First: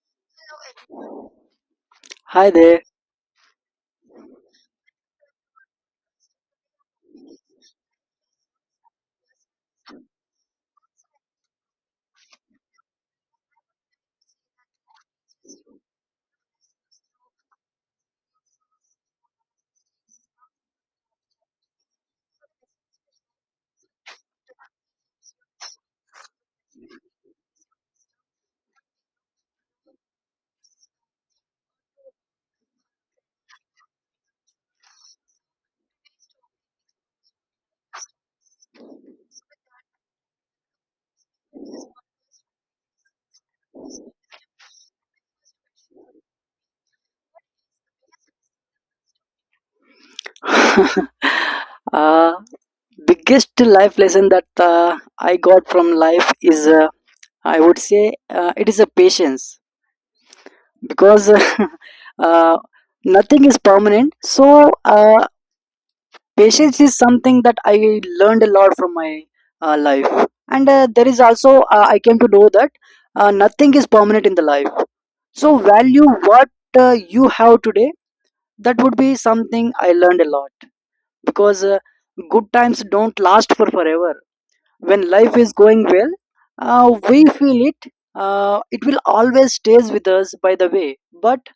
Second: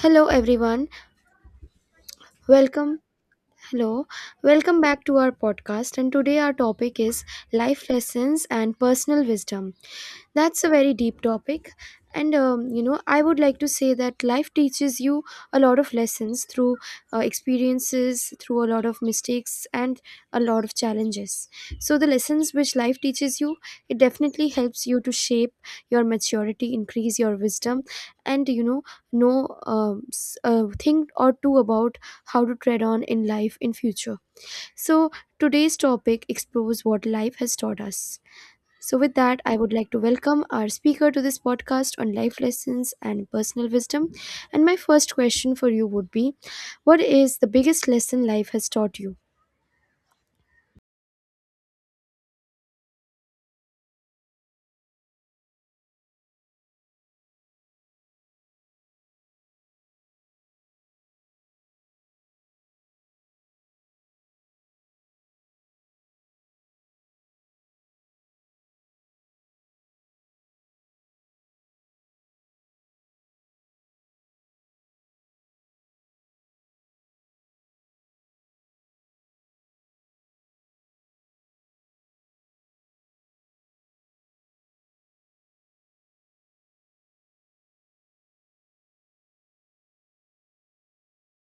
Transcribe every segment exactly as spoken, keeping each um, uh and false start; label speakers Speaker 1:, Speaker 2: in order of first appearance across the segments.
Speaker 1: Hello, everyone.
Speaker 2: Hi there.
Speaker 1: Welcome Hello, welcome back to our podcast. And today, our topic is life lessons and personal wisdom. That's a very deep topic. And, um, you know, I would like to say that life teaches you a lot of lessons through uh, experiences, through a lot of mistakes, and a lot of challenges. So, the lessons which life teaches you, it definitely helps you to shape your maturity, increase your wisdom, and, you know, know um, s- uh, think or two about how to tread on in life in future, so today's topic explores what life has taught us. So with that, I would like to welcome our speaker to this podcast on life lessons and personal wisdom. And my first question for you would be, what is the biggest lesson life has taught you?
Speaker 2: uh, Biggest life lesson that uh, I got from life is, uh, I would say, uh, it is a patience because uh, nothing is permanent. So uh, patience is something that I learned a lot from my uh, life, and uh, there is also uh, I came to know that uh, nothing is permanent in the life. So value what uh, you have today. That would be something I learned a lot, because uh, good times don't last for forever. When life is going well, uh, we feel it uh, it will always stays with us by the way. But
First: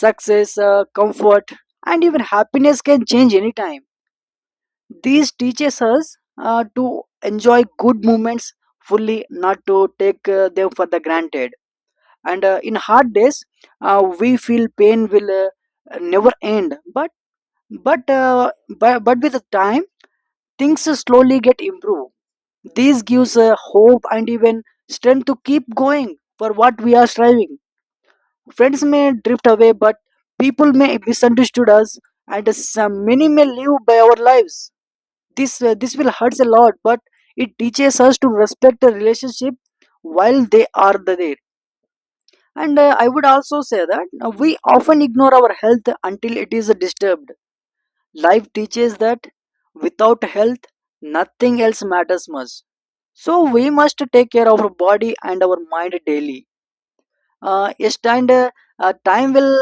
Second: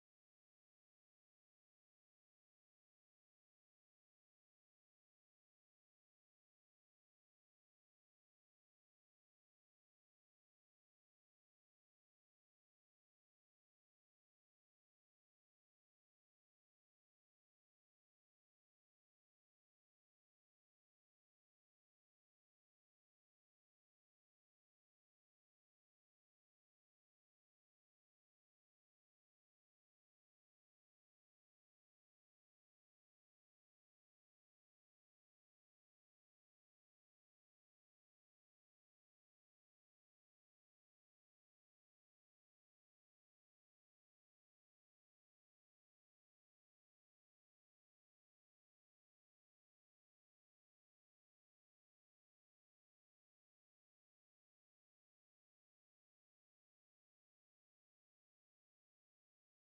Speaker 2: success, uh, comfort, and even happiness can change anytime. These teaches us uh, to enjoy good moments fully, not to take uh, them for the granted. And uh, in hard days, uh, we feel pain will uh, never end, but but uh, but, but with the time, things slowly get improved. This gives uh, hope and even strength to keep going for what we are striving. Friends may drift away, but people may misunderstood us, and some many may live by our lives. This uh, this will hurts a lot, but it teaches us to respect the relationship while they are there. And uh, I would also say that uh, we often ignore our health until it is disturbed. Life teaches that without health, nothing else matters much. So we must take care of our body and our mind daily. Uh, yes, and uh, uh, time will.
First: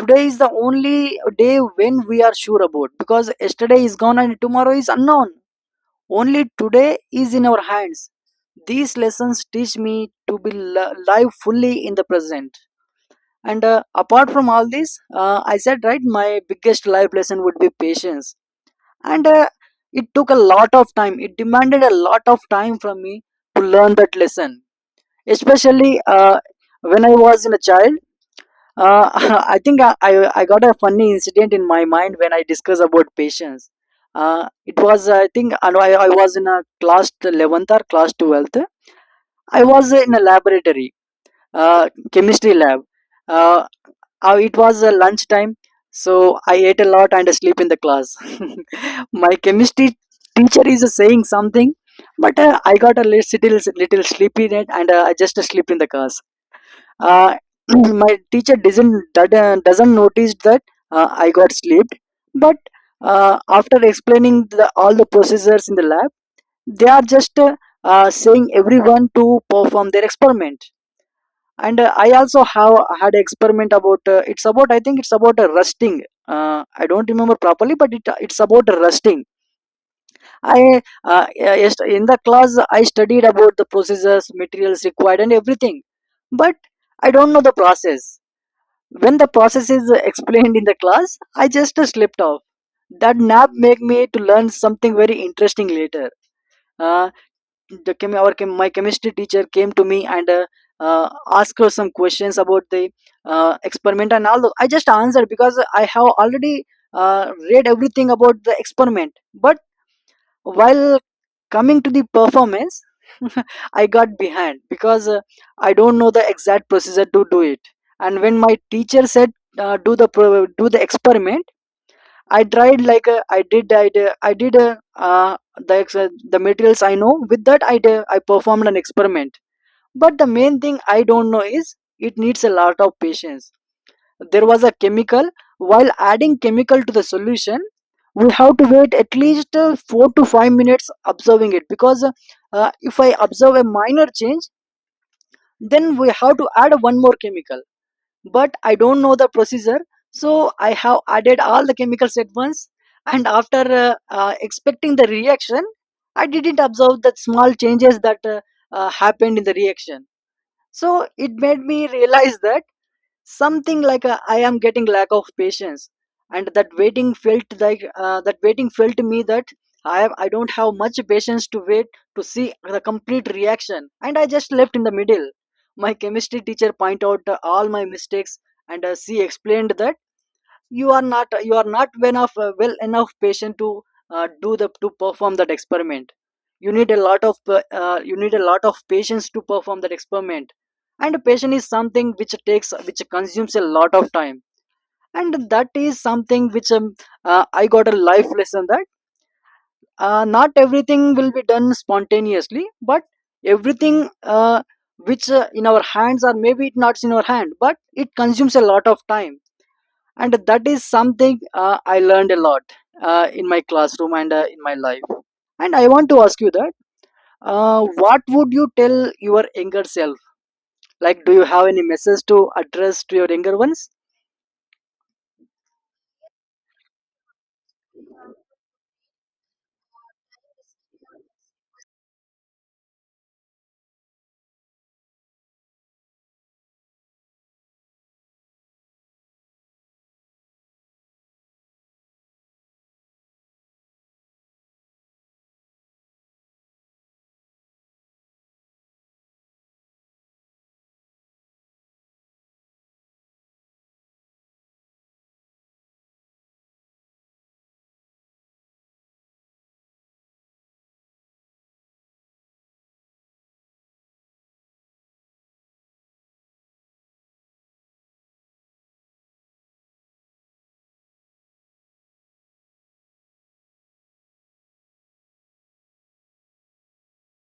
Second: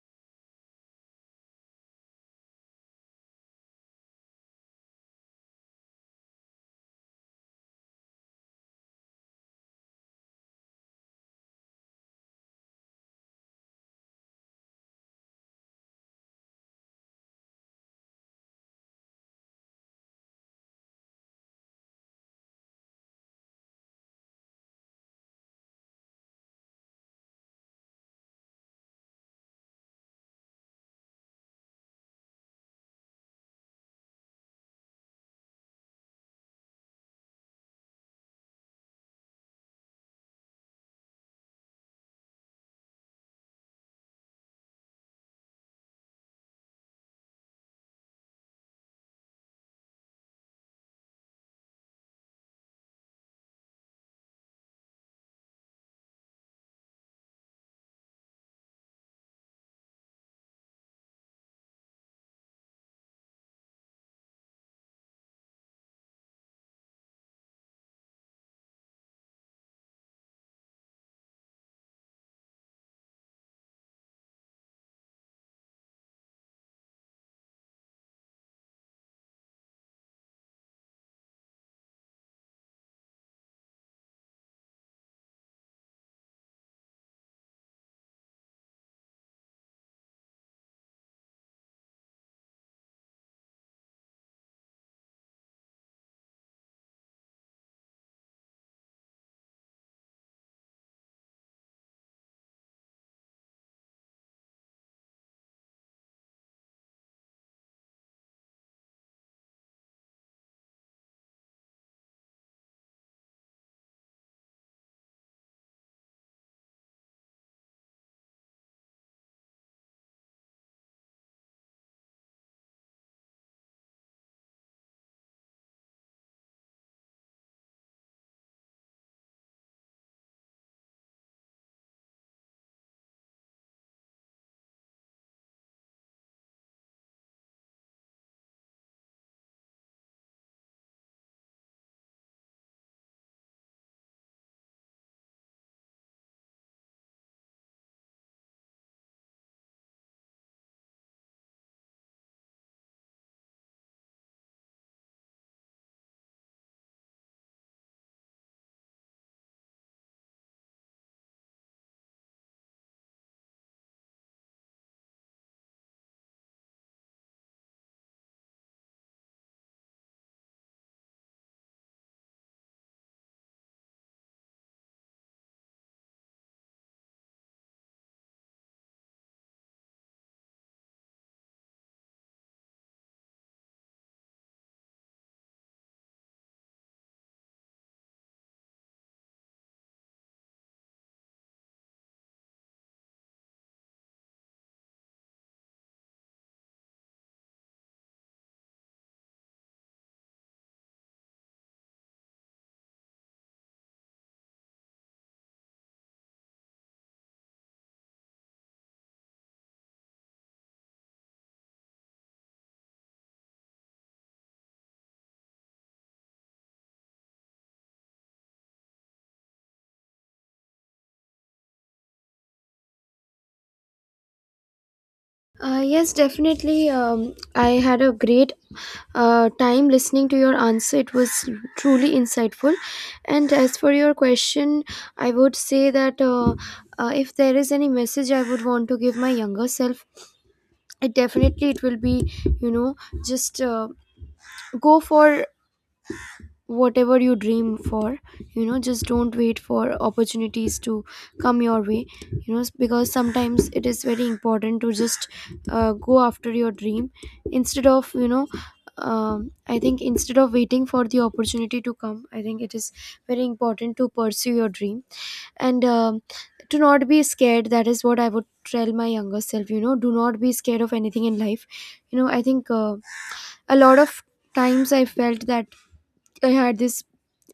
Speaker 2: Today is the only day when we are sure about, because yesterday is gone and tomorrow is unknown. Only today is in our hands. These lessons teach me to be li- live fully in the present. And uh, apart from all this, uh, I said right, my biggest life lesson would be patience, and uh, it took a lot of time. It demanded a lot of time from me to learn that lesson, especially uh, when I was in a child. uh, I think I, I I got a funny incident in my mind when I discuss about patience. Uh, it was, I think I, know I I was in a class eleventh or class twelfth. I was in a laboratory, uh, chemistry lab. Uh, uh, it was uh, lunchtime, so I ate a lot and sleep in the class. My chemistry teacher is uh, saying something, but uh, I got a little little sleepy in it, and uh, I just uh, slept in the class. Uh, my teacher doesn't that, doesn't notice that uh, I got slept, but uh, after explaining the, all the procedures in the lab, they are just uh, uh, saying everyone to perform their experiment. And uh, I also have had experiment about, uh, it's about, i think it's about uh, rusting. uh, I don't remember properly, but it, it's about rusting. I, uh, yes, in the class I studied about the processes, materials required, and everything, but I don't know the process. When the process is explained in the class, I just uh, slipped off. That nap make me to learn something very interesting later. Uh, the chem- our chem- my chemistry teacher came to me and uh, uh, asked her some questions about the uh, experiment and all. I just answered because I have already uh, read everything about the experiment. But while coming to the performance, I got behind because uh, I don't know the exact procedure to do it. And when my teacher said, uh, do the pro- do the experiment, I tried like, uh, I did I did, I did uh, uh, the ex- uh, the materials I know, with that I did, I performed an experiment. But the main thing I don't know is it needs a lot of patience. There was a chemical. While adding chemical to the solution, we have to wait at least uh, four to five minutes, observing it, because uh, if I observe a minor change, then we have to add one more chemical. But I don't know the procedure. So I have added all the chemicals at once, and after uh, uh, expecting the reaction, I didn't observe the small changes that uh, uh, happened in the reaction. So it made me realize that something like, a, I am getting lack of patience, and that waiting felt like uh, that waiting felt to me that I am I don't have much patience to wait to see the complete reaction, and I just left in the middle. My chemistry teacher pointed out uh, all my mistakes, and uh, she explained that you are not you are not well enough, uh, well enough patient to uh, do the to perform that experiment. You need a lot of uh, uh, you need a lot of patience to perform that experiment. And patient is something which takes which consumes a lot of time, and that is something which um, uh, I got a life lesson that uh, not everything will be done spontaneously, but everything uh, which uh, in our hands, or maybe it's not in our hand, but it consumes a lot of time. And that is something uh, I learned a lot uh, in my classroom and uh, in my life. And I want to ask you that, uh, what would you tell your younger self? Like, do you have any message to address to your younger ones?
Speaker 1: Uh, yes, definitely. Um, I had a great uh, time listening to your answer. It was truly insightful. And as for your question, I would say that uh, uh, if there is any message I would want to give my younger self, it definitely it will be, you know, just uh, go for whatever you dream for. You know, just don't wait for opportunities to come your way. You know s- because sometimes it is very important to just uh, go after your dream instead of, you know, um, I think instead of waiting for the opportunity to come, I think it is very important to pursue your dream. And um, to not be scared, that is what I would tell my younger self. You know, do not be scared of anything in life. You know, I think uh, a lot of times I felt that I had this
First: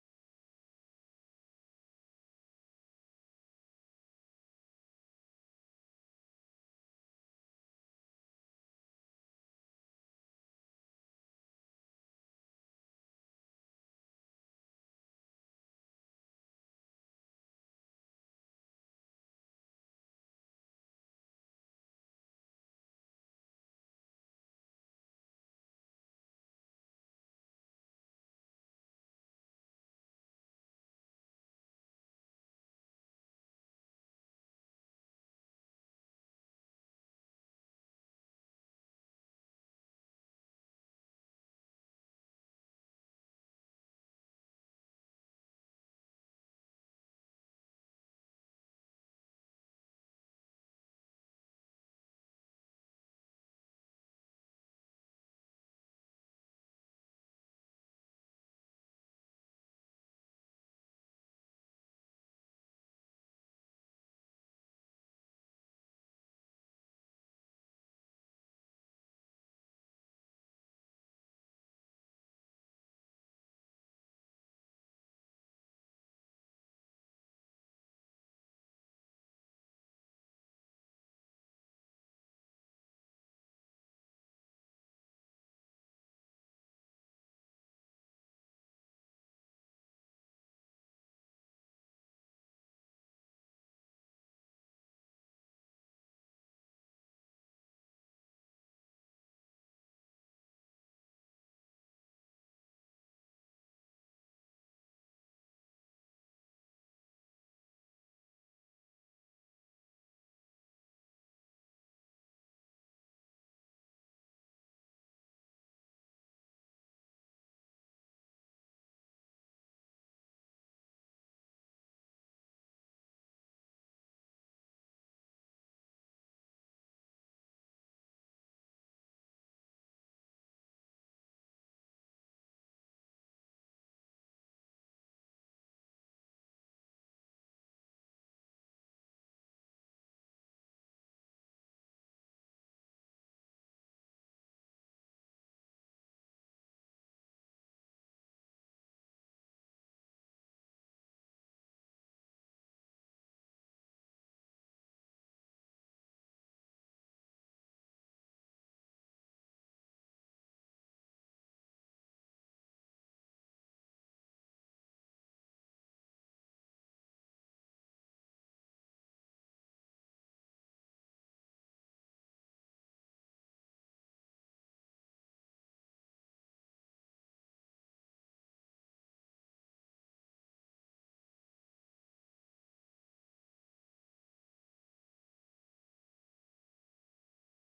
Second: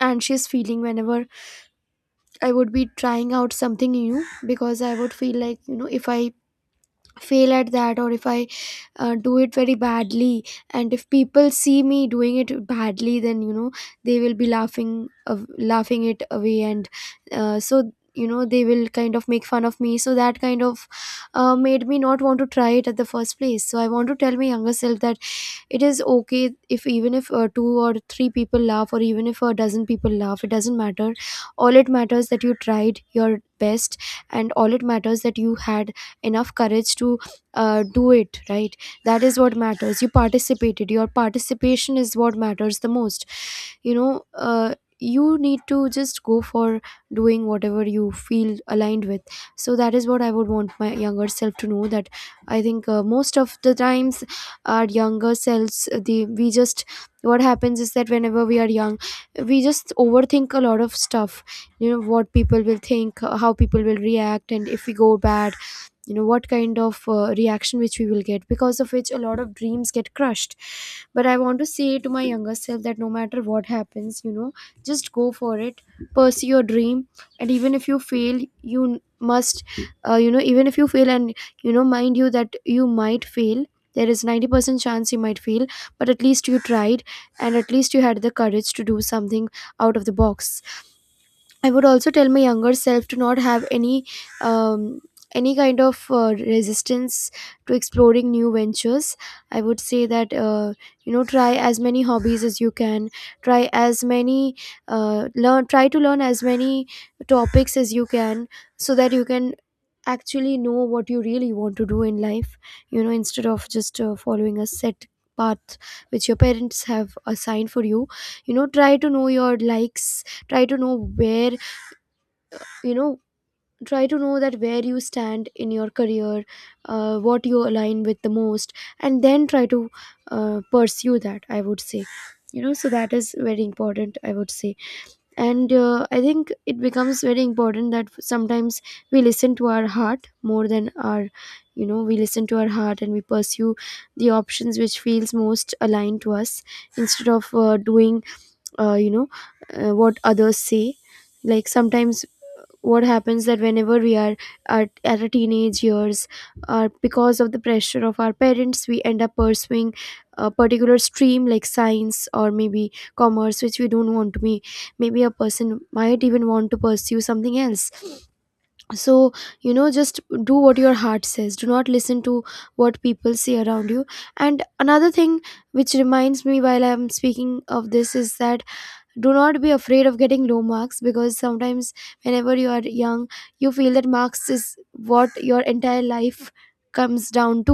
Speaker 1: anxious feeling whenever I would be trying out something new, because I would feel like, you know, if I fail at that or if I uh, do it very badly, and if people see me doing it badly, then you know they will be laughing of laughing it away. And uh, so, you know, they will kind of make fun of me, so that kind of uh, made me not want to try it at the first place. So I want to tell my younger self that it is okay if even if uh, two or three people laugh, or even if a dozen people laugh, it doesn't matter. All it matters that you tried your best, and all it matters that you had enough courage to uh, do it right. That is what matters. You participated. Your participation is what matters the most. You know, uh, you need to just go for doing whatever you feel aligned with. So that is what I would want my younger self to know. That I think uh, Most of the times, our younger selves uh, the we just what happens is that whenever we are young, we just overthink a lot of stuff, you know, what people will think, uh, how people will react, and if we go bad, you know, what kind of uh, reaction which we will get, because of which a lot of dreams get crushed. But I want to say to my younger self that no matter what happens, you know, just go for it. Pursue your dream. And even if you fail, you n- must uh, you know, even if you fail and you know, mind you that you might fail, there is ninety percent chance you might fail, but at least you tried, and at least you had the courage to do something out of the box. I would also tell my younger self to not have any um, any kind of uh, resistance to exploring new ventures. I would say that uh, you know, try as many hobbies as you can. Try as many uh, learn. Try to learn as many topics as you can, so that you can actually know what you really want to do in life. You know, instead of just uh, following a set path which your parents have assigned for you. You know, try to know your likes, try to know where, you know, try to know that where you stand in your career, uh, what you align with the most, and then try to uh, pursue that, I would say. You know, so that is very important, I would say. And uh, i think it becomes very important that sometimes we listen to our heart more than our, you know, we listen to our heart and we pursue the options which feels most aligned to us, instead of uh, doing uh, you know uh, what others say. Like sometimes what happens that whenever we are at, at a teenage years, uh, because of the pressure of our parents, we end up pursuing a particular stream like science or maybe commerce which we don't want to be. Maybe a person might even want to pursue something else. So, you know, just do what your heart says. Do not listen to what people say around you. And another thing which reminds me while I'm speaking of this is that do not be afraid of getting low marks, because sometimes whenever you are young, you feel that marks is what your entire life comes down to.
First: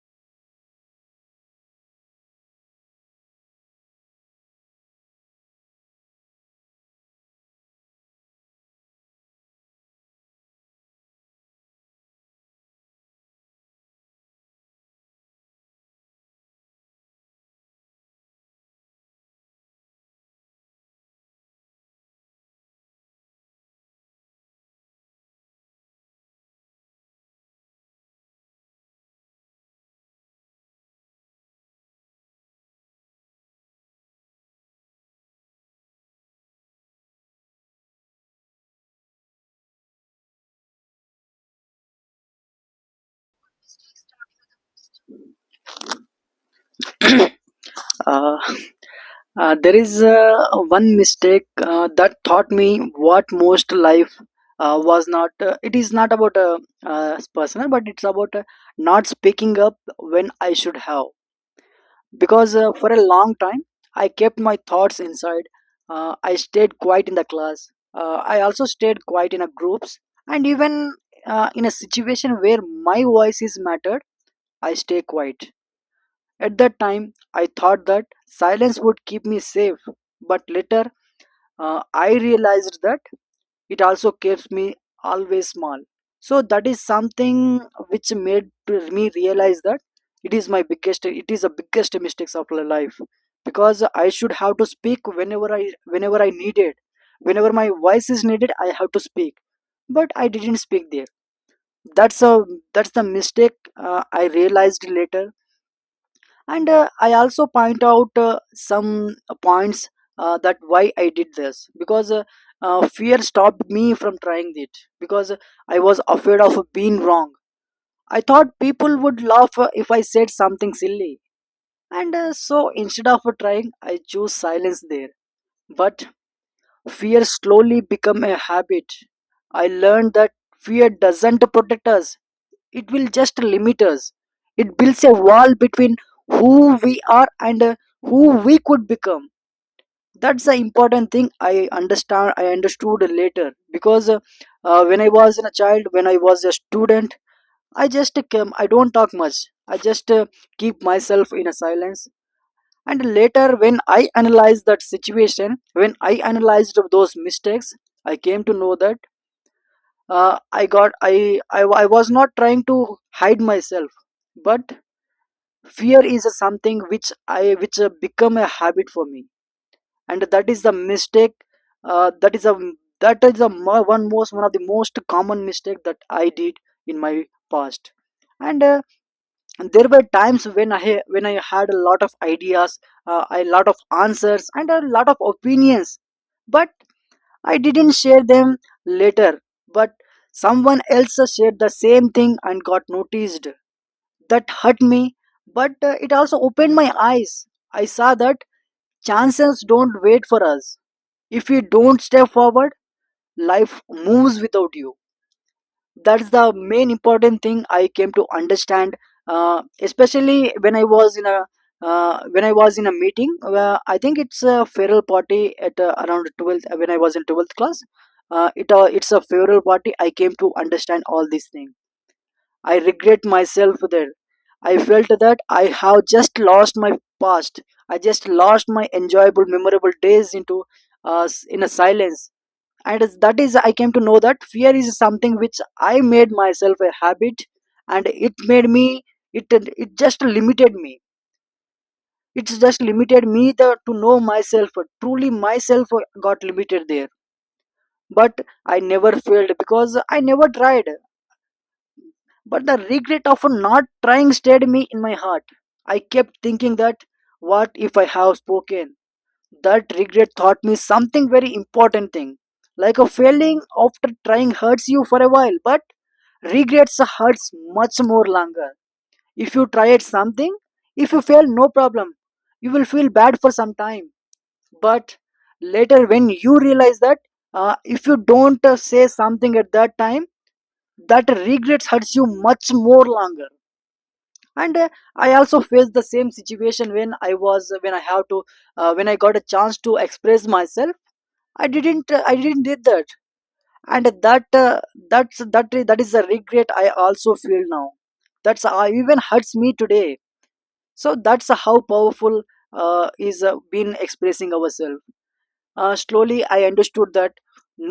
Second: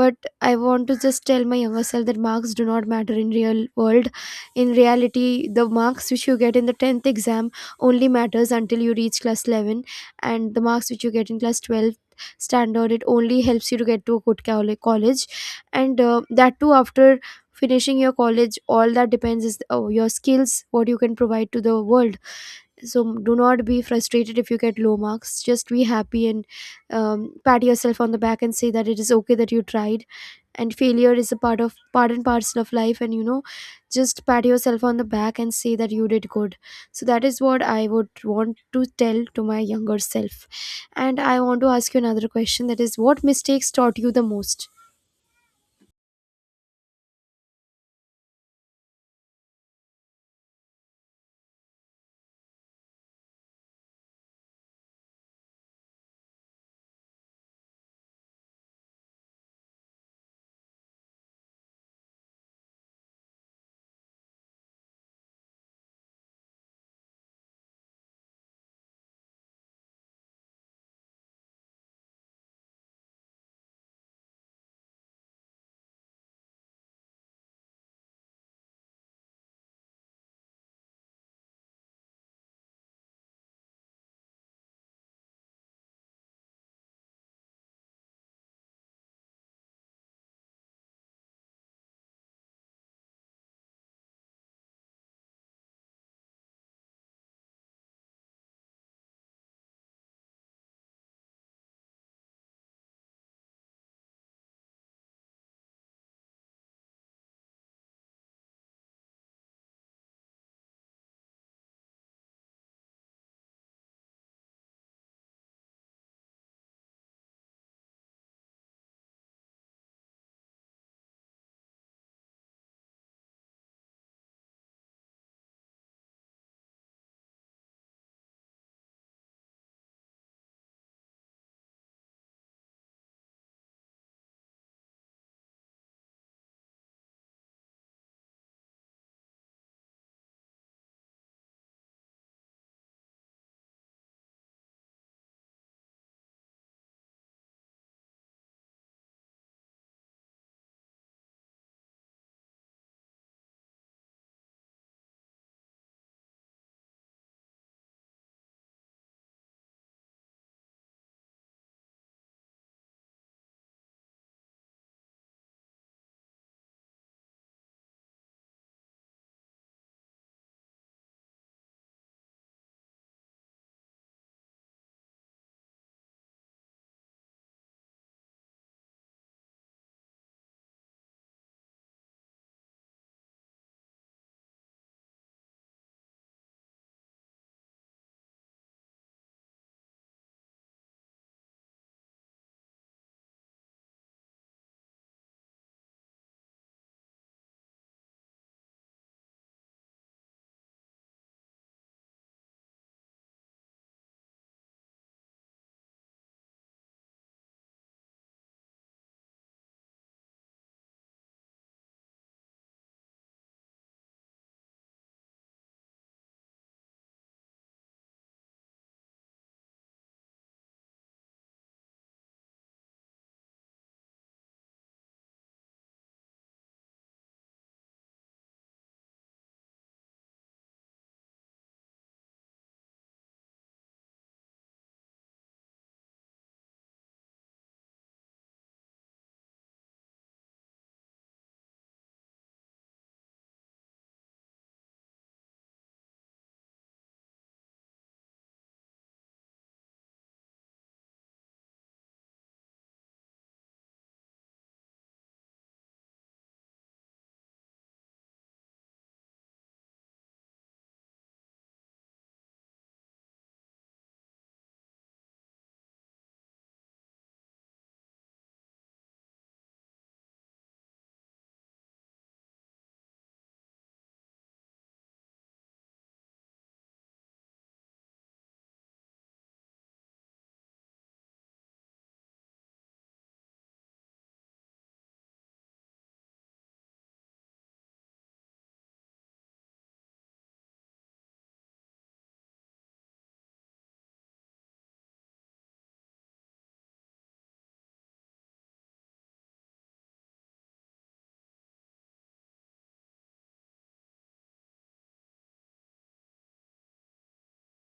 Speaker 1: But I want to just tell my younger self that marks do not matter in real world. In reality, the marks which you get in the tenth exam only matters until you reach class eleven, and the marks which you get in class twelve standard, it only helps you to get to a good colle- college. And uh, that too, after finishing your college, all that depends is uh, your skills, what you can provide to the world. So, do not be frustrated if you get low marks. Just be happy and um, pat yourself on the back and say that it is okay that you tried, and failure is a part of part and parcel of life, and you know, just pat yourself on the back and say that you did good. So that is what I would want to tell to my younger self. And I want to ask you another question, that is, what mistakes taught you the most?
Speaker 2: uh, uh, there is uh, one mistake uh, that taught me what most life, uh, was not uh, it is not about uh, uh, personal, but it's about uh, not speaking up when I should have. Because uh, for a long time, I kept my thoughts inside. uh, I stayed quiet in the class, uh, I also stayed quiet in a groups, and even uh, in a situation where my voice is mattered, I stay quiet. At that time, I thought that silence would keep me safe, but later, uh, I realized that it also keeps me always small. So that is something which made to me realize that it is my biggest it is the biggest mistakes of my life, because I should have to speak whenever i whenever I needed. Whenever my voice is needed, I have to speak, but I didn't speak there. That's a that's the mistake uh, I realized later. And uh, I also point out uh, some points uh, that why I did this, because uh, uh, fear stopped me from trying it, because I was afraid of being wrong. I thought people would laugh uh, if I said something silly, and uh, so instead of trying, I chose silence there. But fear slowly became a habit. I learned that fear doesn't protect us, it will just limit us. It builds a wall between who we are and uh, who we could become. That's the important thing I understand I understood later, because uh, uh, when I was in a child, when I was a student, I just came, I don't talk much. I just uh, keep myself in a silence. And later, when I analyzed that situation, when I analyzed those mistakes, I came to know that uh, I got, I, I I was not trying to hide myself. But fear is a something which I which uh, become a habit for me. And that is the mistake, uh, that is a that is the mo- one most one of the most common mistake that I did in my past. And uh, there were times when i ha- when I had a lot of ideas, uh, a lot of answers, and a lot of opinions, but I didn't share them. Later, but someone else shared the same thing and got noticed. That hurt me, but uh, it also opened my eyes. I saw that chances don't wait for us. If you don't step forward, life moves without you. That's the main important thing I came to understand, uh, especially when I was in a uh, when I was in a meeting. Uh, I think it's a feral party at uh, around twelfth, when I was in twelfth class. Uh, it uh, it's a feral party. I came to understand all these things. I regret myself there. I felt that I have just lost my past. I just lost my enjoyable, memorable days into uh, s- in a silence. And as- that is, I came to know that fear is something which I made myself a habit, and it made me. It it just limited me. It's just limited me the, to know myself. Truly, myself got limited there. But I never failed, because I never tried. But the regret of not trying stayed me in my heart. I kept thinking that, what if I have spoken? That regret taught me something very important thing. Like, a failing after trying hurts you for a while, but regrets hurts much more longer. If you try at something, if you fail, no problem. You will feel bad for some time. But later, when you realize that uh, if you don't uh, say something at that time, that regrets hurts you much more longer and uh, I also faced the same situation when I was uh, when I have to uh, when I got a chance to express myself I didn't uh, i didn't did that and that uh, that's that that is a regret I also feel now. That's uh, Even hurts me today, so that's how powerful uh, is uh, been expressing ourselves. Uh, slowly I understood that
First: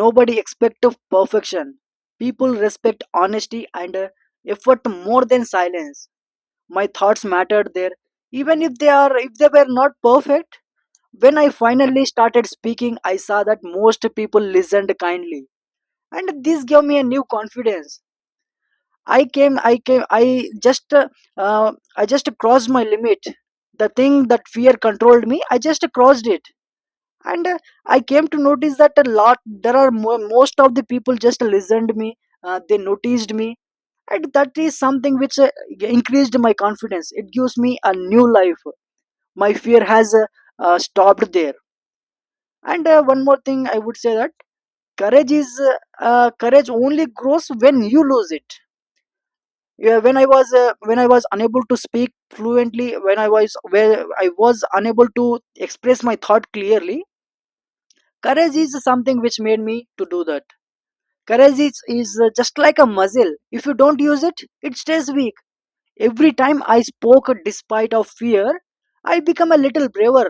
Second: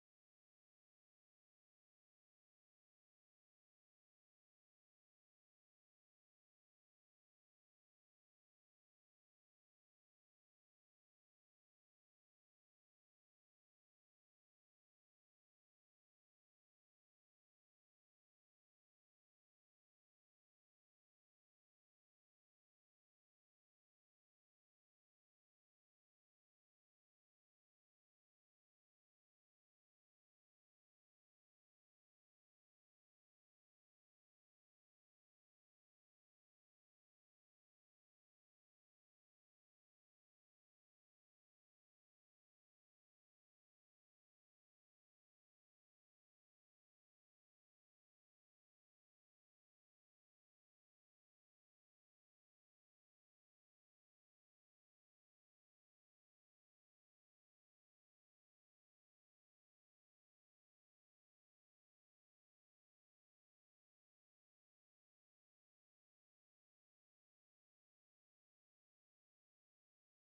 Speaker 2: nobody expect of perfection, people respect honesty and uh, effort more than silence. My thoughts mattered there, even if they are if they were not perfect. When I finally started speaking I saw that most people listened kindly, and this gave me a new confidence. i came i came i just uh, uh, I just crossed my limit. The thing that fear controlled me I just crossed it. And uh, I came to notice that a lot. There are mo- most of the people just listened me. Uh, they noticed me, and that is something which uh, increased my confidence, it gives me a new life. My fear has uh, uh, stopped there. And uh, one more thing I would say that courage is uh, uh, courage only grows when you lose it. Yeah, when i was uh, when I was unable to speak fluently, when I was where I was unable to express my thought clearly, courage is something which made me to do that. Courage is, is uh, just like a muscle, if you don't use it it stays weak. Every time I spoke despite of fear, I become a little braver.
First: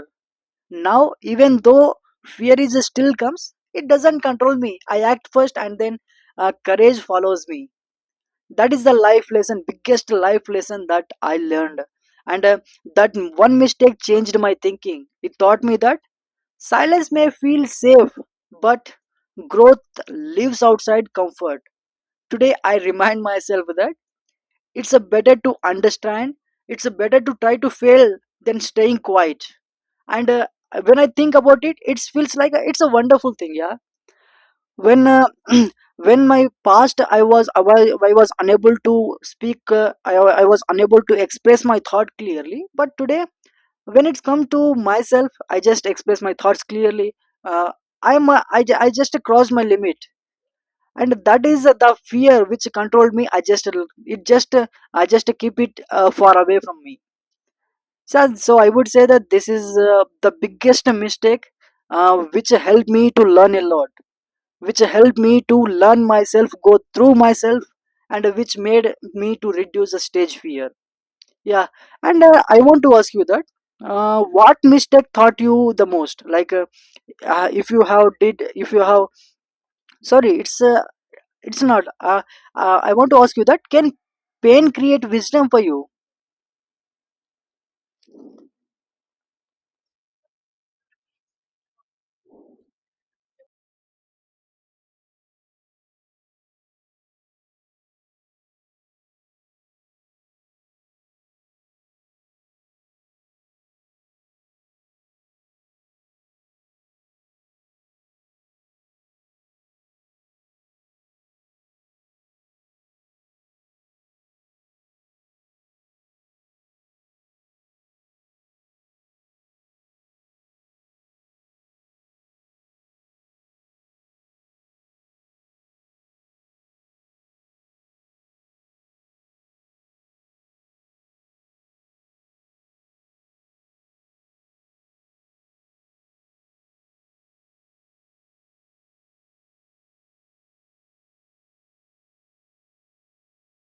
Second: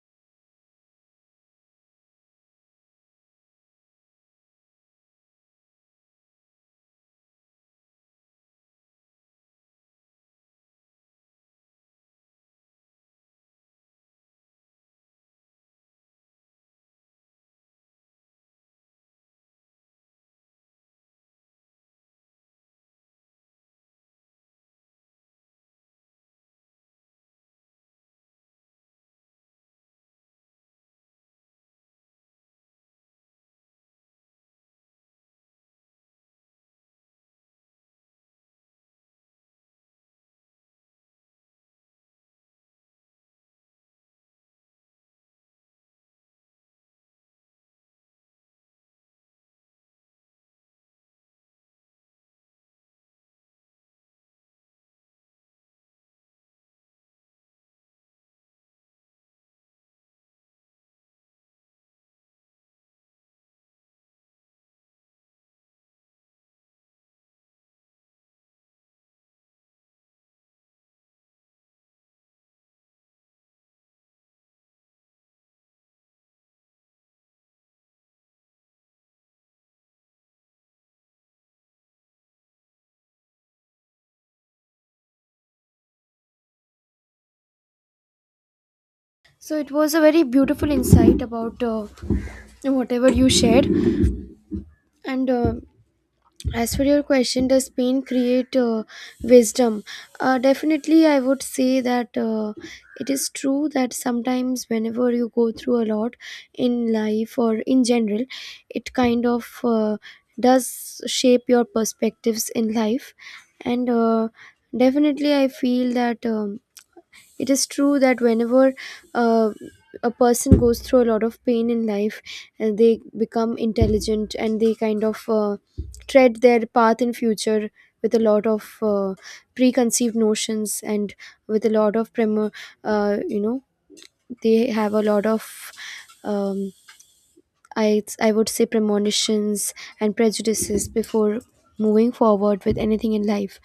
Speaker 2: Now, even though fear is still comes, it doesn't control me. I act first, and then uh, courage follows me. That is the life lesson, biggest life lesson that I learned. And uh, that one mistake changed my thinking. It taught me that silence may feel safe, but growth lives outside comfort. Today, I remind myself that it's a better to understand. It's a better to try to fail than staying quiet. And uh, when I think about it it feels like a, it's a wonderful thing. Yeah, when uh, when my past i was I, was I was unable to speak uh, I, I was unable to express my thought clearly but today when it's come to myself I just express my thoughts clearly. Uh, I'm a, I, ju- I just crossed my limit. And that is the fear which controlled me, I just, it just uh, I just keep it uh, far away from me. So, so I would say that this is uh, the biggest mistake uh, which helped me to learn a lot, which helped me to learn myself, go through myself, and which made me to reduce the stage fear. Yeah, and uh, I want to ask you that uh, what mistake taught you the most? Like uh, uh, if you have did, if you have, sorry, it's uh, it's not. Uh, uh, I want to ask you that can pain create wisdom for you?
Speaker 1: So it was a very beautiful insight about uh, whatever you shared. And uh, as for your question, does pain create uh, wisdom? uh, definitely, I would say that uh, it is true that sometimes whenever you go through a lot in life or in general, it kind of uh, does shape your perspectives in life. And uh, definitely I feel that, um, it is true that whenever uh, a person goes through a lot of pain in life, and they become intelligent and they kind of uh, tread their path in future with a lot of uh, preconceived notions and with a lot of premo- uh, you know, they have a lot of um, I, I would say premonitions and prejudices before moving forward with anything in life.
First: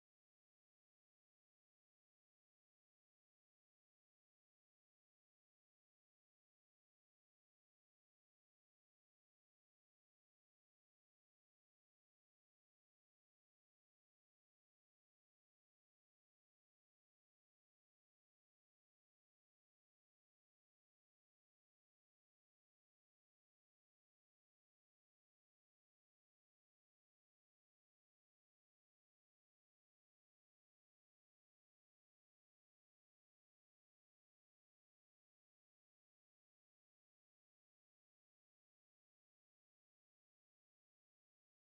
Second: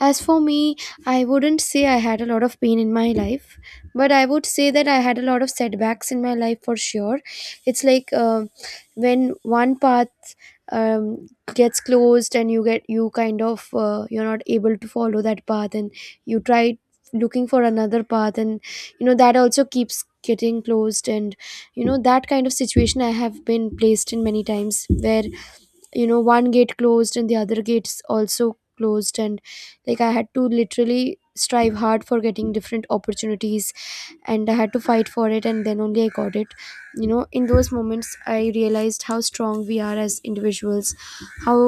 Speaker 1: As for me, I wouldn't say I had a lot of pain in my life, but I would say that I had a lot of setbacks in my life for sure. It's like uh, when one path um, gets closed and you get you kind of uh, you're not able to follow that path, and you try looking for another path, and you know that also keeps getting closed. And you know, that kind of situation I have been placed in many times, where you know, one gate closed and the other gates also closed, and like I had to literally strive hard for getting different opportunities, and I had to fight for it, and then only I got it. You know, in those moments I realized how strong we are as individuals, how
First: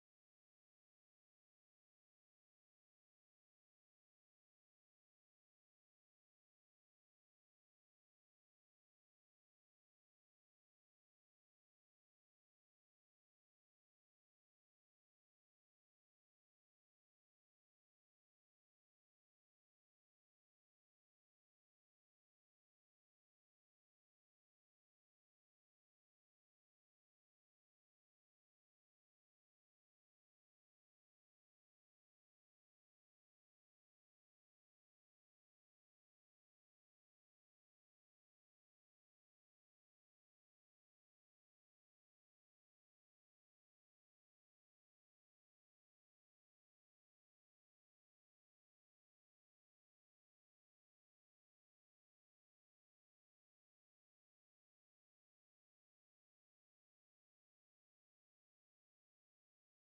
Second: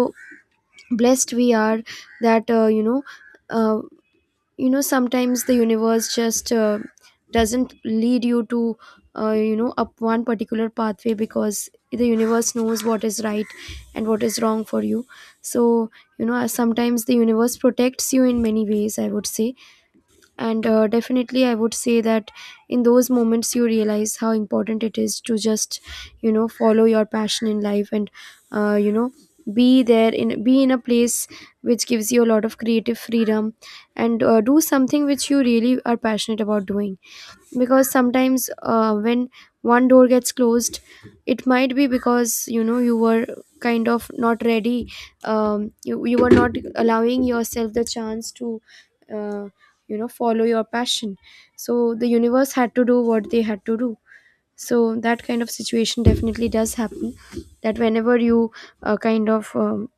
Speaker 1: blessed we are, that uh, you know uh, you know, sometimes the universe just uh, doesn't lead you to uh, you know, up one particular pathway, because the universe knows what is right and what is wrong for you. So, you know, sometimes the universe protects you in many ways, I would say. And uh, definitely I would say that in those moments you realize how important it is to just, you know, follow your passion in life, and uh, you know be there in, be in a place which gives you a lot of creative freedom, and uh, do something which you really are passionate about doing. Because sometimes uh, when one door gets closed, it might be because you know, you were kind of not ready. um, you, you were not allowing yourself the chance to uh, you know, follow your passion. So the universe had to do what they had to do. So that kind of situation definitely does happen, that whenever you uh, kind of um,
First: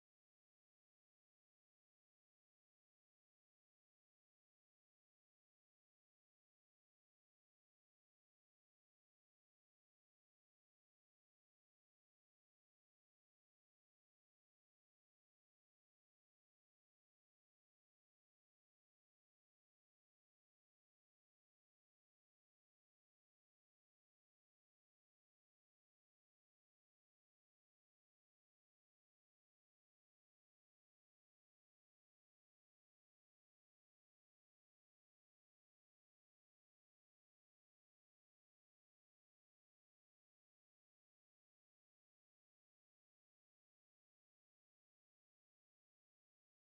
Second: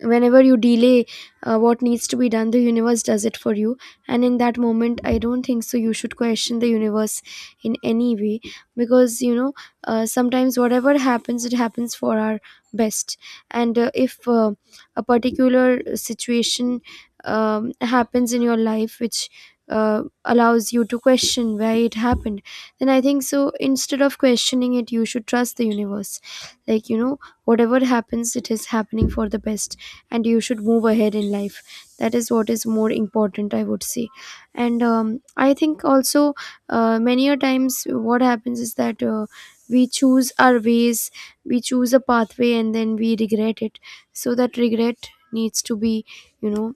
Speaker 1: whenever you delay uh, what needs to be done, the universe does it for you. And in that moment, I don't think so you should question the universe in any way, because you know, uh, sometimes whatever happens, it happens for our best. And uh, if uh, a particular situation um, happens in your life which uh, allows you to question why it happened, then I think so, instead of questioning it, you should trust the universe. Like, you know, whatever happens, it is happening for the best, and you should move ahead in life. That is what is more important, I would say. And um, i think also, uh, many a times what happens is that uh, we choose our ways, we choose a pathway, and then we regret it. So that regret needs to be, you know,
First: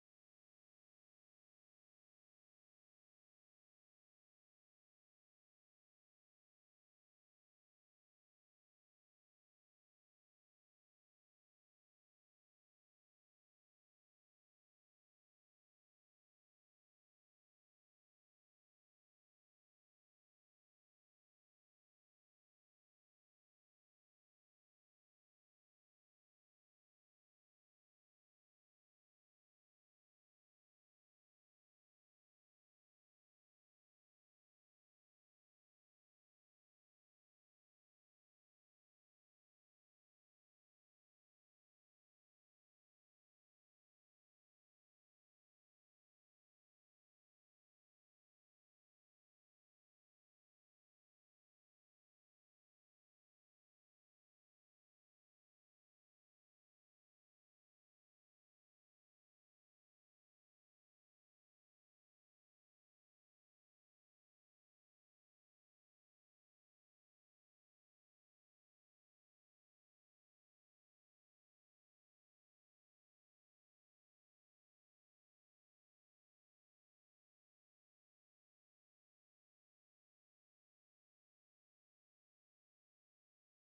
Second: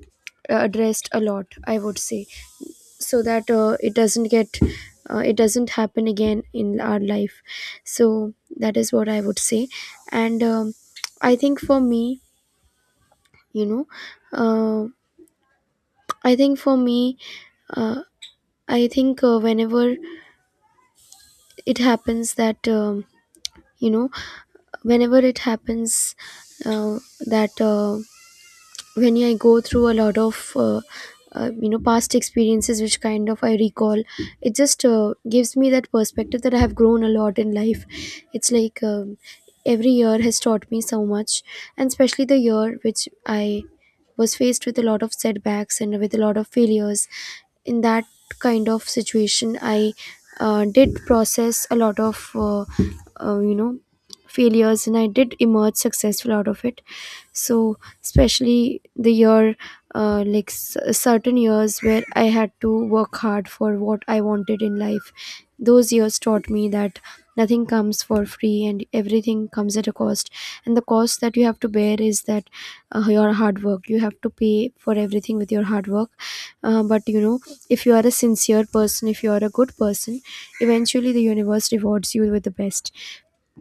Speaker 1: addressed a lot, I would say, so that uh, it doesn't get uh, it doesn't happen again in our life. So that is what I would say. And um, I think for me you know uh, I think for me uh, I think uh, whenever it happens that, um, you know whenever it happens uh, that uh, when I go through a lot of uh, uh, you know, past experiences which kind of I recall, it just uh, gives me that perspective that I have grown a lot in life. It's like, um, every year has taught me so much, and especially the year which I was faced with a lot of setbacks and with a lot of failures. In that kind of situation, I uh, did process a lot of uh, uh, you know, failures, and I did emerge successful out of it. So, especially the year, uh, like s- certain years where I had to work hard for what I wanted in life, those years taught me that nothing comes for free, and everything comes at a cost. And the cost that you have to bear is that uh, your hard work, you have to pay for everything with your hard work. uh, but you know, if you are a sincere person, if you are a good person, eventually the universe rewards you with the best.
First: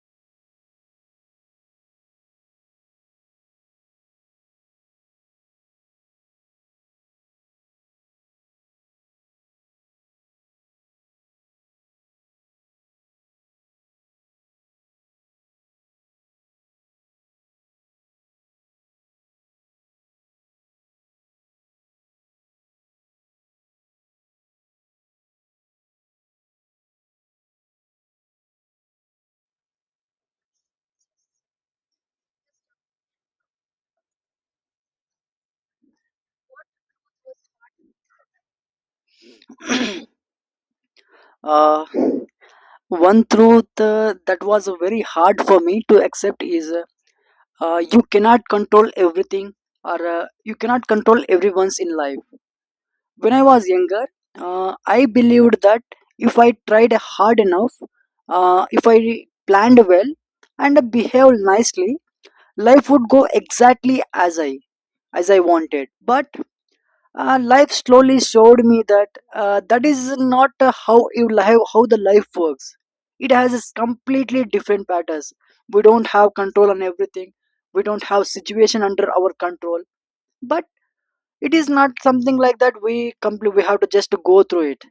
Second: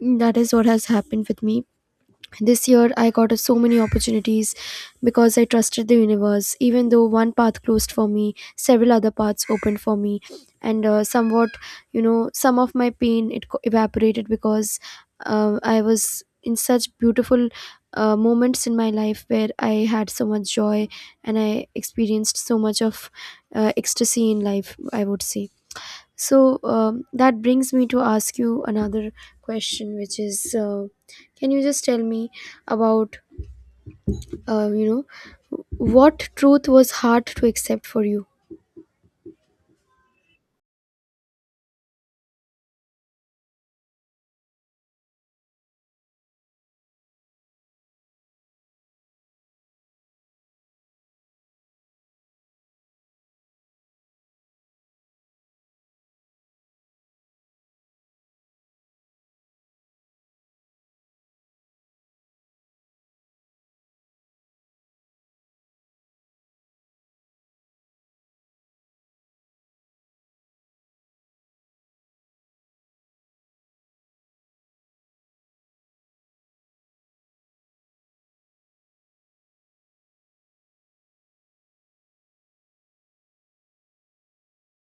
Speaker 1: That is what has happened with me. This year, I got uh, so many opportunities because I trusted the universe. Even though one path closed for me, several other paths opened for me, and uh, somewhat, you know, some of my pain it co- evaporated because uh, I was in such beautiful uh, moments in my life where I had so much joy, and I experienced so much of uh, ecstasy in life, I would say. So um, that brings me to ask you another question, which is, uh, can you just tell me about, uh, you know, what truth was hard to accept for you?
Speaker 2: Uh, One truth uh, that was very hard for me to accept is uh, uh, you cannot control everything, or uh, you cannot control everyone's in life. When I was younger, uh, I believed that if I tried hard enough, uh, if I planned well and behaved nicely, life would go exactly as I, as I wanted. But uh, life slowly showed me that uh, that is not uh, how you live, how the life works. It has its completely different patterns. We don't have control on everything. We don't have situation under our control. But it is not something like that. We complete. We have to just go through it.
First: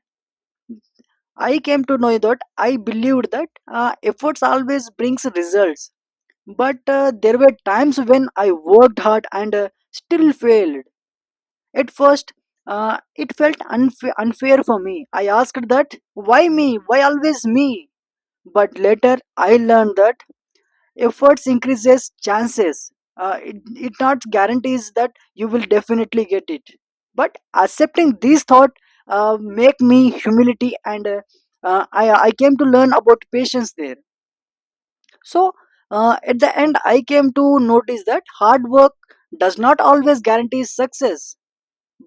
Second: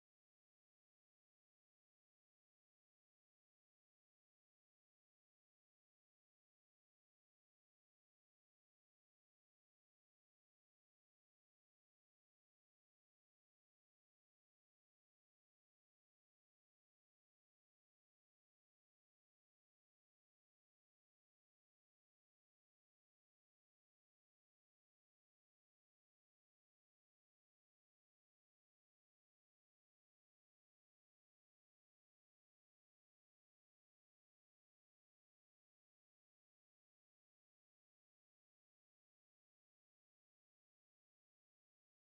Speaker 2: I came to know that I believed that uh, efforts always brings results. But uh, there were times when I worked hard and uh, still failed. At first, uh, it felt unfa- unfair for me. I asked that, why me? Why always me? But later, I learned that efforts increases chances. Uh, it, it not guarantees that you will definitely get it. But accepting this thought uh, make me humility and uh, uh, I, I came to learn about patience there. So uh, at the end, I came to notice that hard work does not always guarantee success,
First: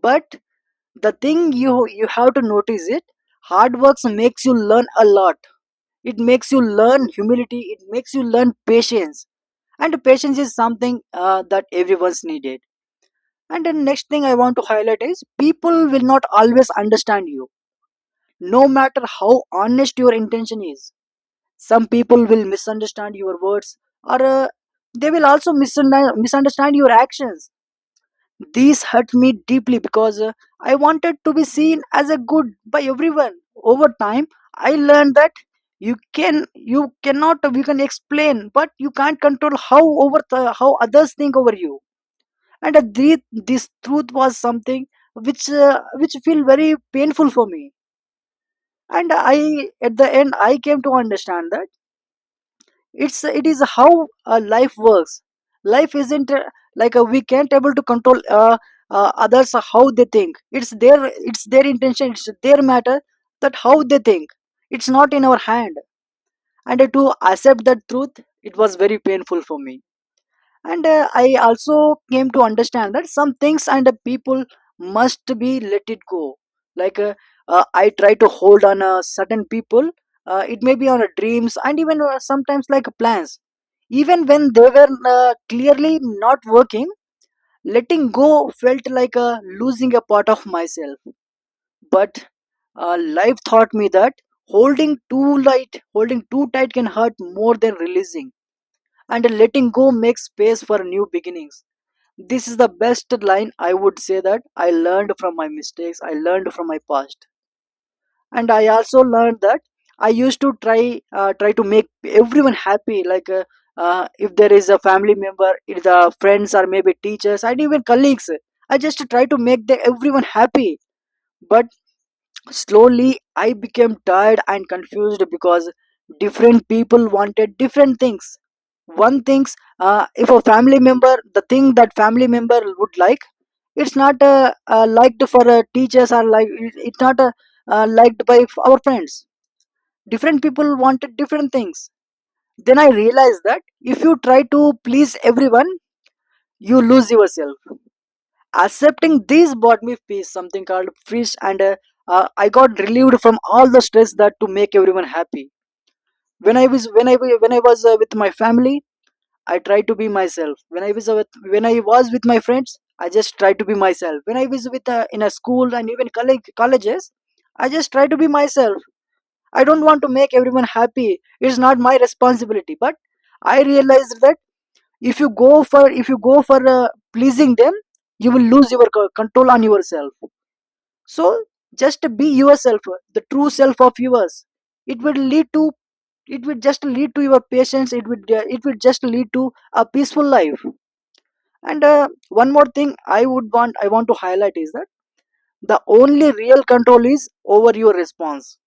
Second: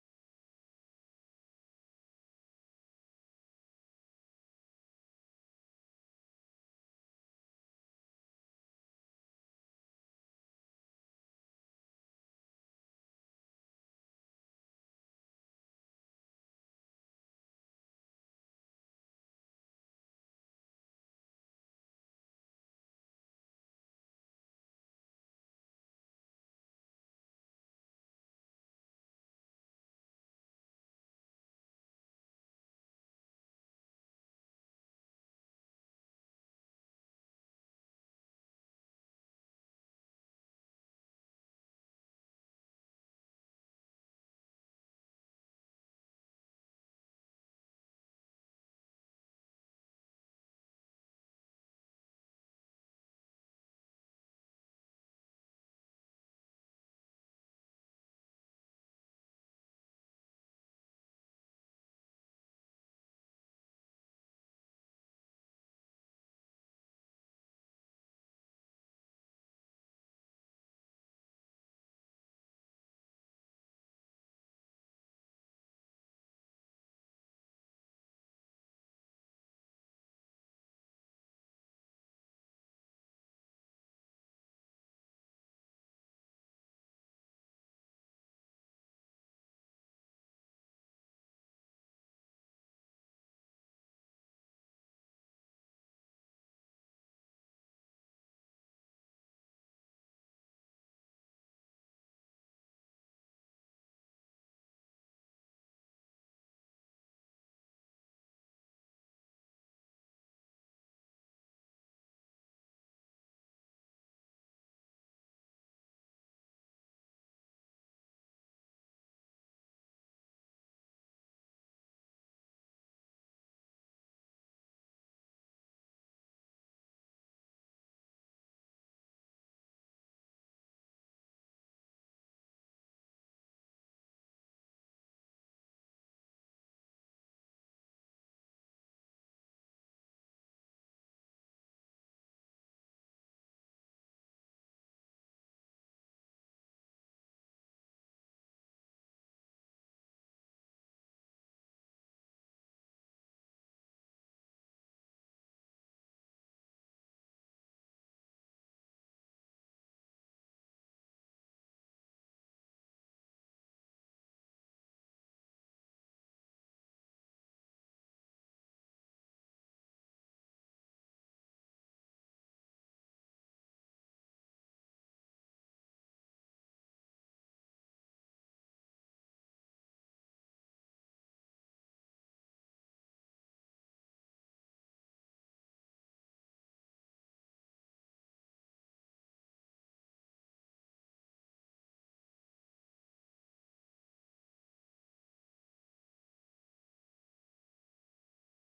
Speaker 2: but the thing you you have to notice it, hard works makes you learn a lot, it makes you learn humility, it makes you learn patience, and patience is something uh, that everyone's needed. And the next thing I want to highlight is people will not always understand you, no matter how honest your intention is. Some people will misunderstand your words, or uh, they will also misunderstand misunderstand your actions. This hurt me deeply because uh, I wanted to be seen as a good by everyone. Over time, I learned that you can you cannot you can explain, but you can't control how over the, how others think over you. And uh, this, this truth was something which uh, which feel very painful for me. And I at the end I came to understand that it's it is how uh, life works. Life isn't uh, like uh, we can't able to control uh, uh, others, uh, how they think. It's their it's their intention, it's their matter that how they think, it's not in our hand. And to accept that truth it was very painful for me. And uh, I also came to understand that some things and uh, people must be let it go. Like uh, uh, I try to hold on uh, certain people, uh, it may be on uh, dreams and even uh, sometimes like plans, even when they were uh, clearly not working. Letting go felt like uh, losing a part of myself, but uh, life taught me that holding too light holding too tight can hurt more than releasing, and letting go makes space for new beginnings. This is the best line I would say that I learned from my mistakes, I learned from my past. And I also learned that I used to try uh, try to make everyone happy, like uh, uh, if there is a family member, if the friends, or maybe teachers and even colleagues, I just try to make the, everyone happy. But slowly I became tired and confused because different people wanted different things. One thinks uh, if a family member, the thing that family member would like, it's not uh, uh, liked for uh, teachers, or like it- it's not uh, uh, liked by f- our friends. Different people wanted different things. Then I realized that if you try to please everyone, you lose yourself. Accepting this brought me peace, something called peace. And uh, uh, I got relieved from all the stress that to make everyone happy. When I was, when i wa- when I was uh, with my family, I tried to be myself. When I was uh, with, when I was with my friends I just tried to be myself. When I was with uh, in a school, and even college, colleges, I just try to be myself. I don't want to make everyone happy, it's not my responsibility. But I realized that if you go for if you go for uh, pleasing them, you will lose your co- control on yourself. So just be yourself, the true self of yours. It will lead to it will just lead to your patience, it will it will just lead to a peaceful life. And uh, one more thing i would want I want to highlight is that the only real control is over your response.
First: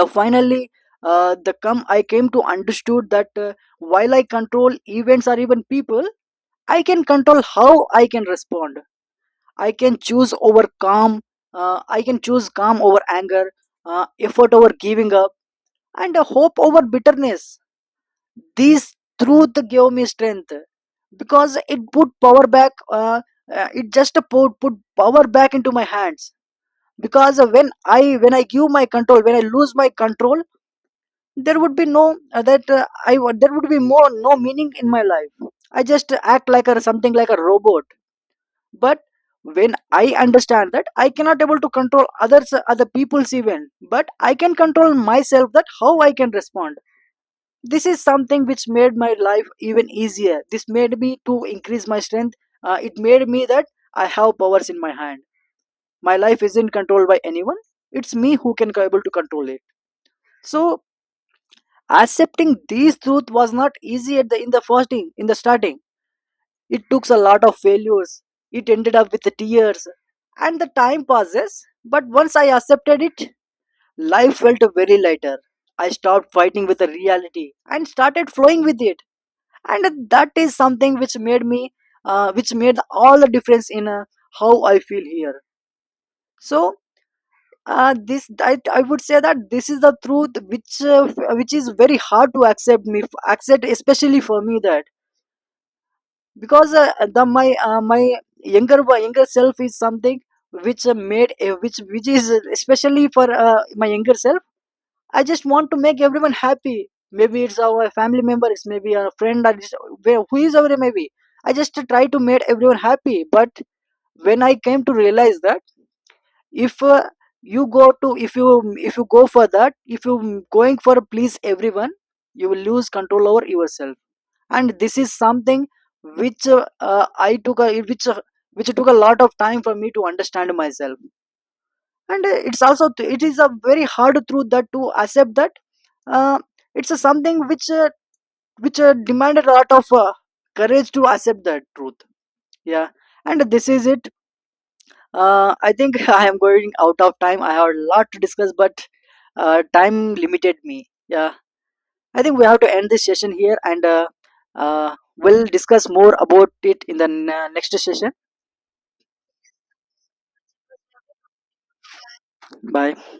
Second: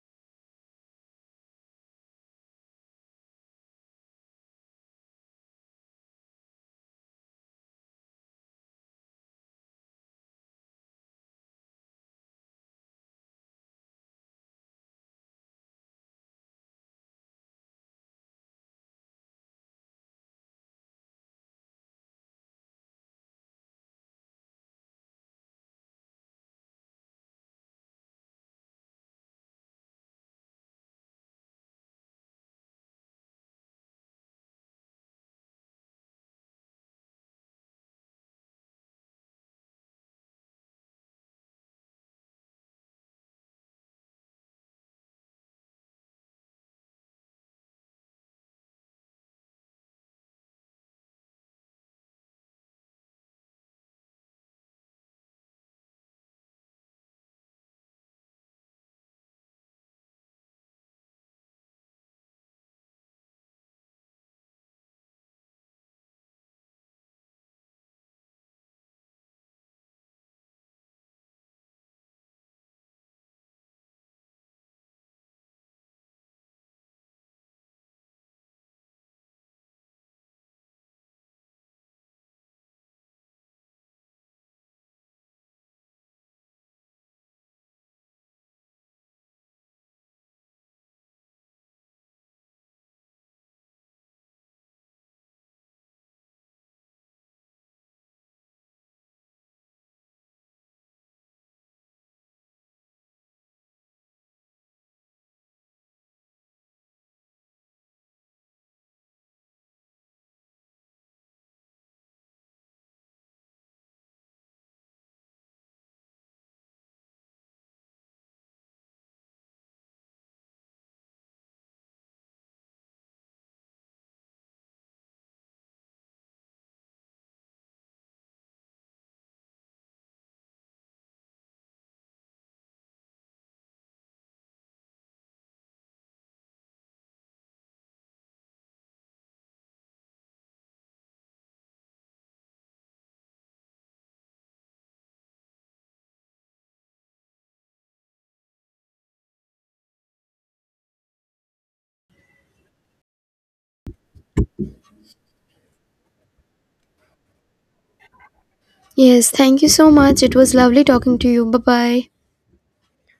Speaker 2: The finally uh, the come I came to understood that uh, while I control events or even people, I can control how I can respond. I can choose over calm. Uh, I can choose calm over anger, uh, effort over giving up, and uh, hope over bitterness. This truth gave me strength because it put power back. Uh, uh, it just put put power back into my hands. Because uh, when I, when I give my control, when I lose my control, there would be no uh, that uh, I would- there would be more no meaning in my life. I just act like a something like a robot. But when I understand that I cannot able to control others, other people's event, but I can control myself that how I can respond, this is something which made my life even easier, this made me to increase my strength. Uh, it made me that I have powers in my hand, my life isn't controlled by anyone, it's me who can able to control it. So, accepting these truth was not easy at the in the first, in, in the starting. It took a lot of failures. It ended up with tears. And the time passes, but once I accepted it, life felt very lighter. I stopped fighting with the reality and started flowing with it. And that is something which made me, uh, which made all the difference in uh, how I feel here. So, uh, this I, I would say that this is the truth which uh, which is very hard to accept me accept especially for me. That because uh, the my uh, my younger wo- younger self is something which uh, made uh, which which is uh, especially for uh, my younger self, I just want to make everyone happy. Maybe it's our family member, it's maybe a friend, or just, where- who is our, maybe I just try to make everyone happy. But when I came to realize that if uh, you go to if you if you go for that, if you going for please everyone, you will lose control over yourself. And this is something which uh, uh, i took a, which uh, which took a lot of time for me to understand myself. And uh, it's also, it is a very hard truth that to accept that, uh, it's a something which uh, which uh, demanded a lot of uh, courage to accept that truth. Yeah, and this is it. uh, I think I am going out of time, I have a lot to discuss, but uh, time limited me. Yeah, I think we have to end this session here, and uh, uh, we'll discuss more about it in the n- next session.
Speaker 1: Yes, thank you so much. It was lovely talking to you. Bye bye.
Speaker 2: Bye.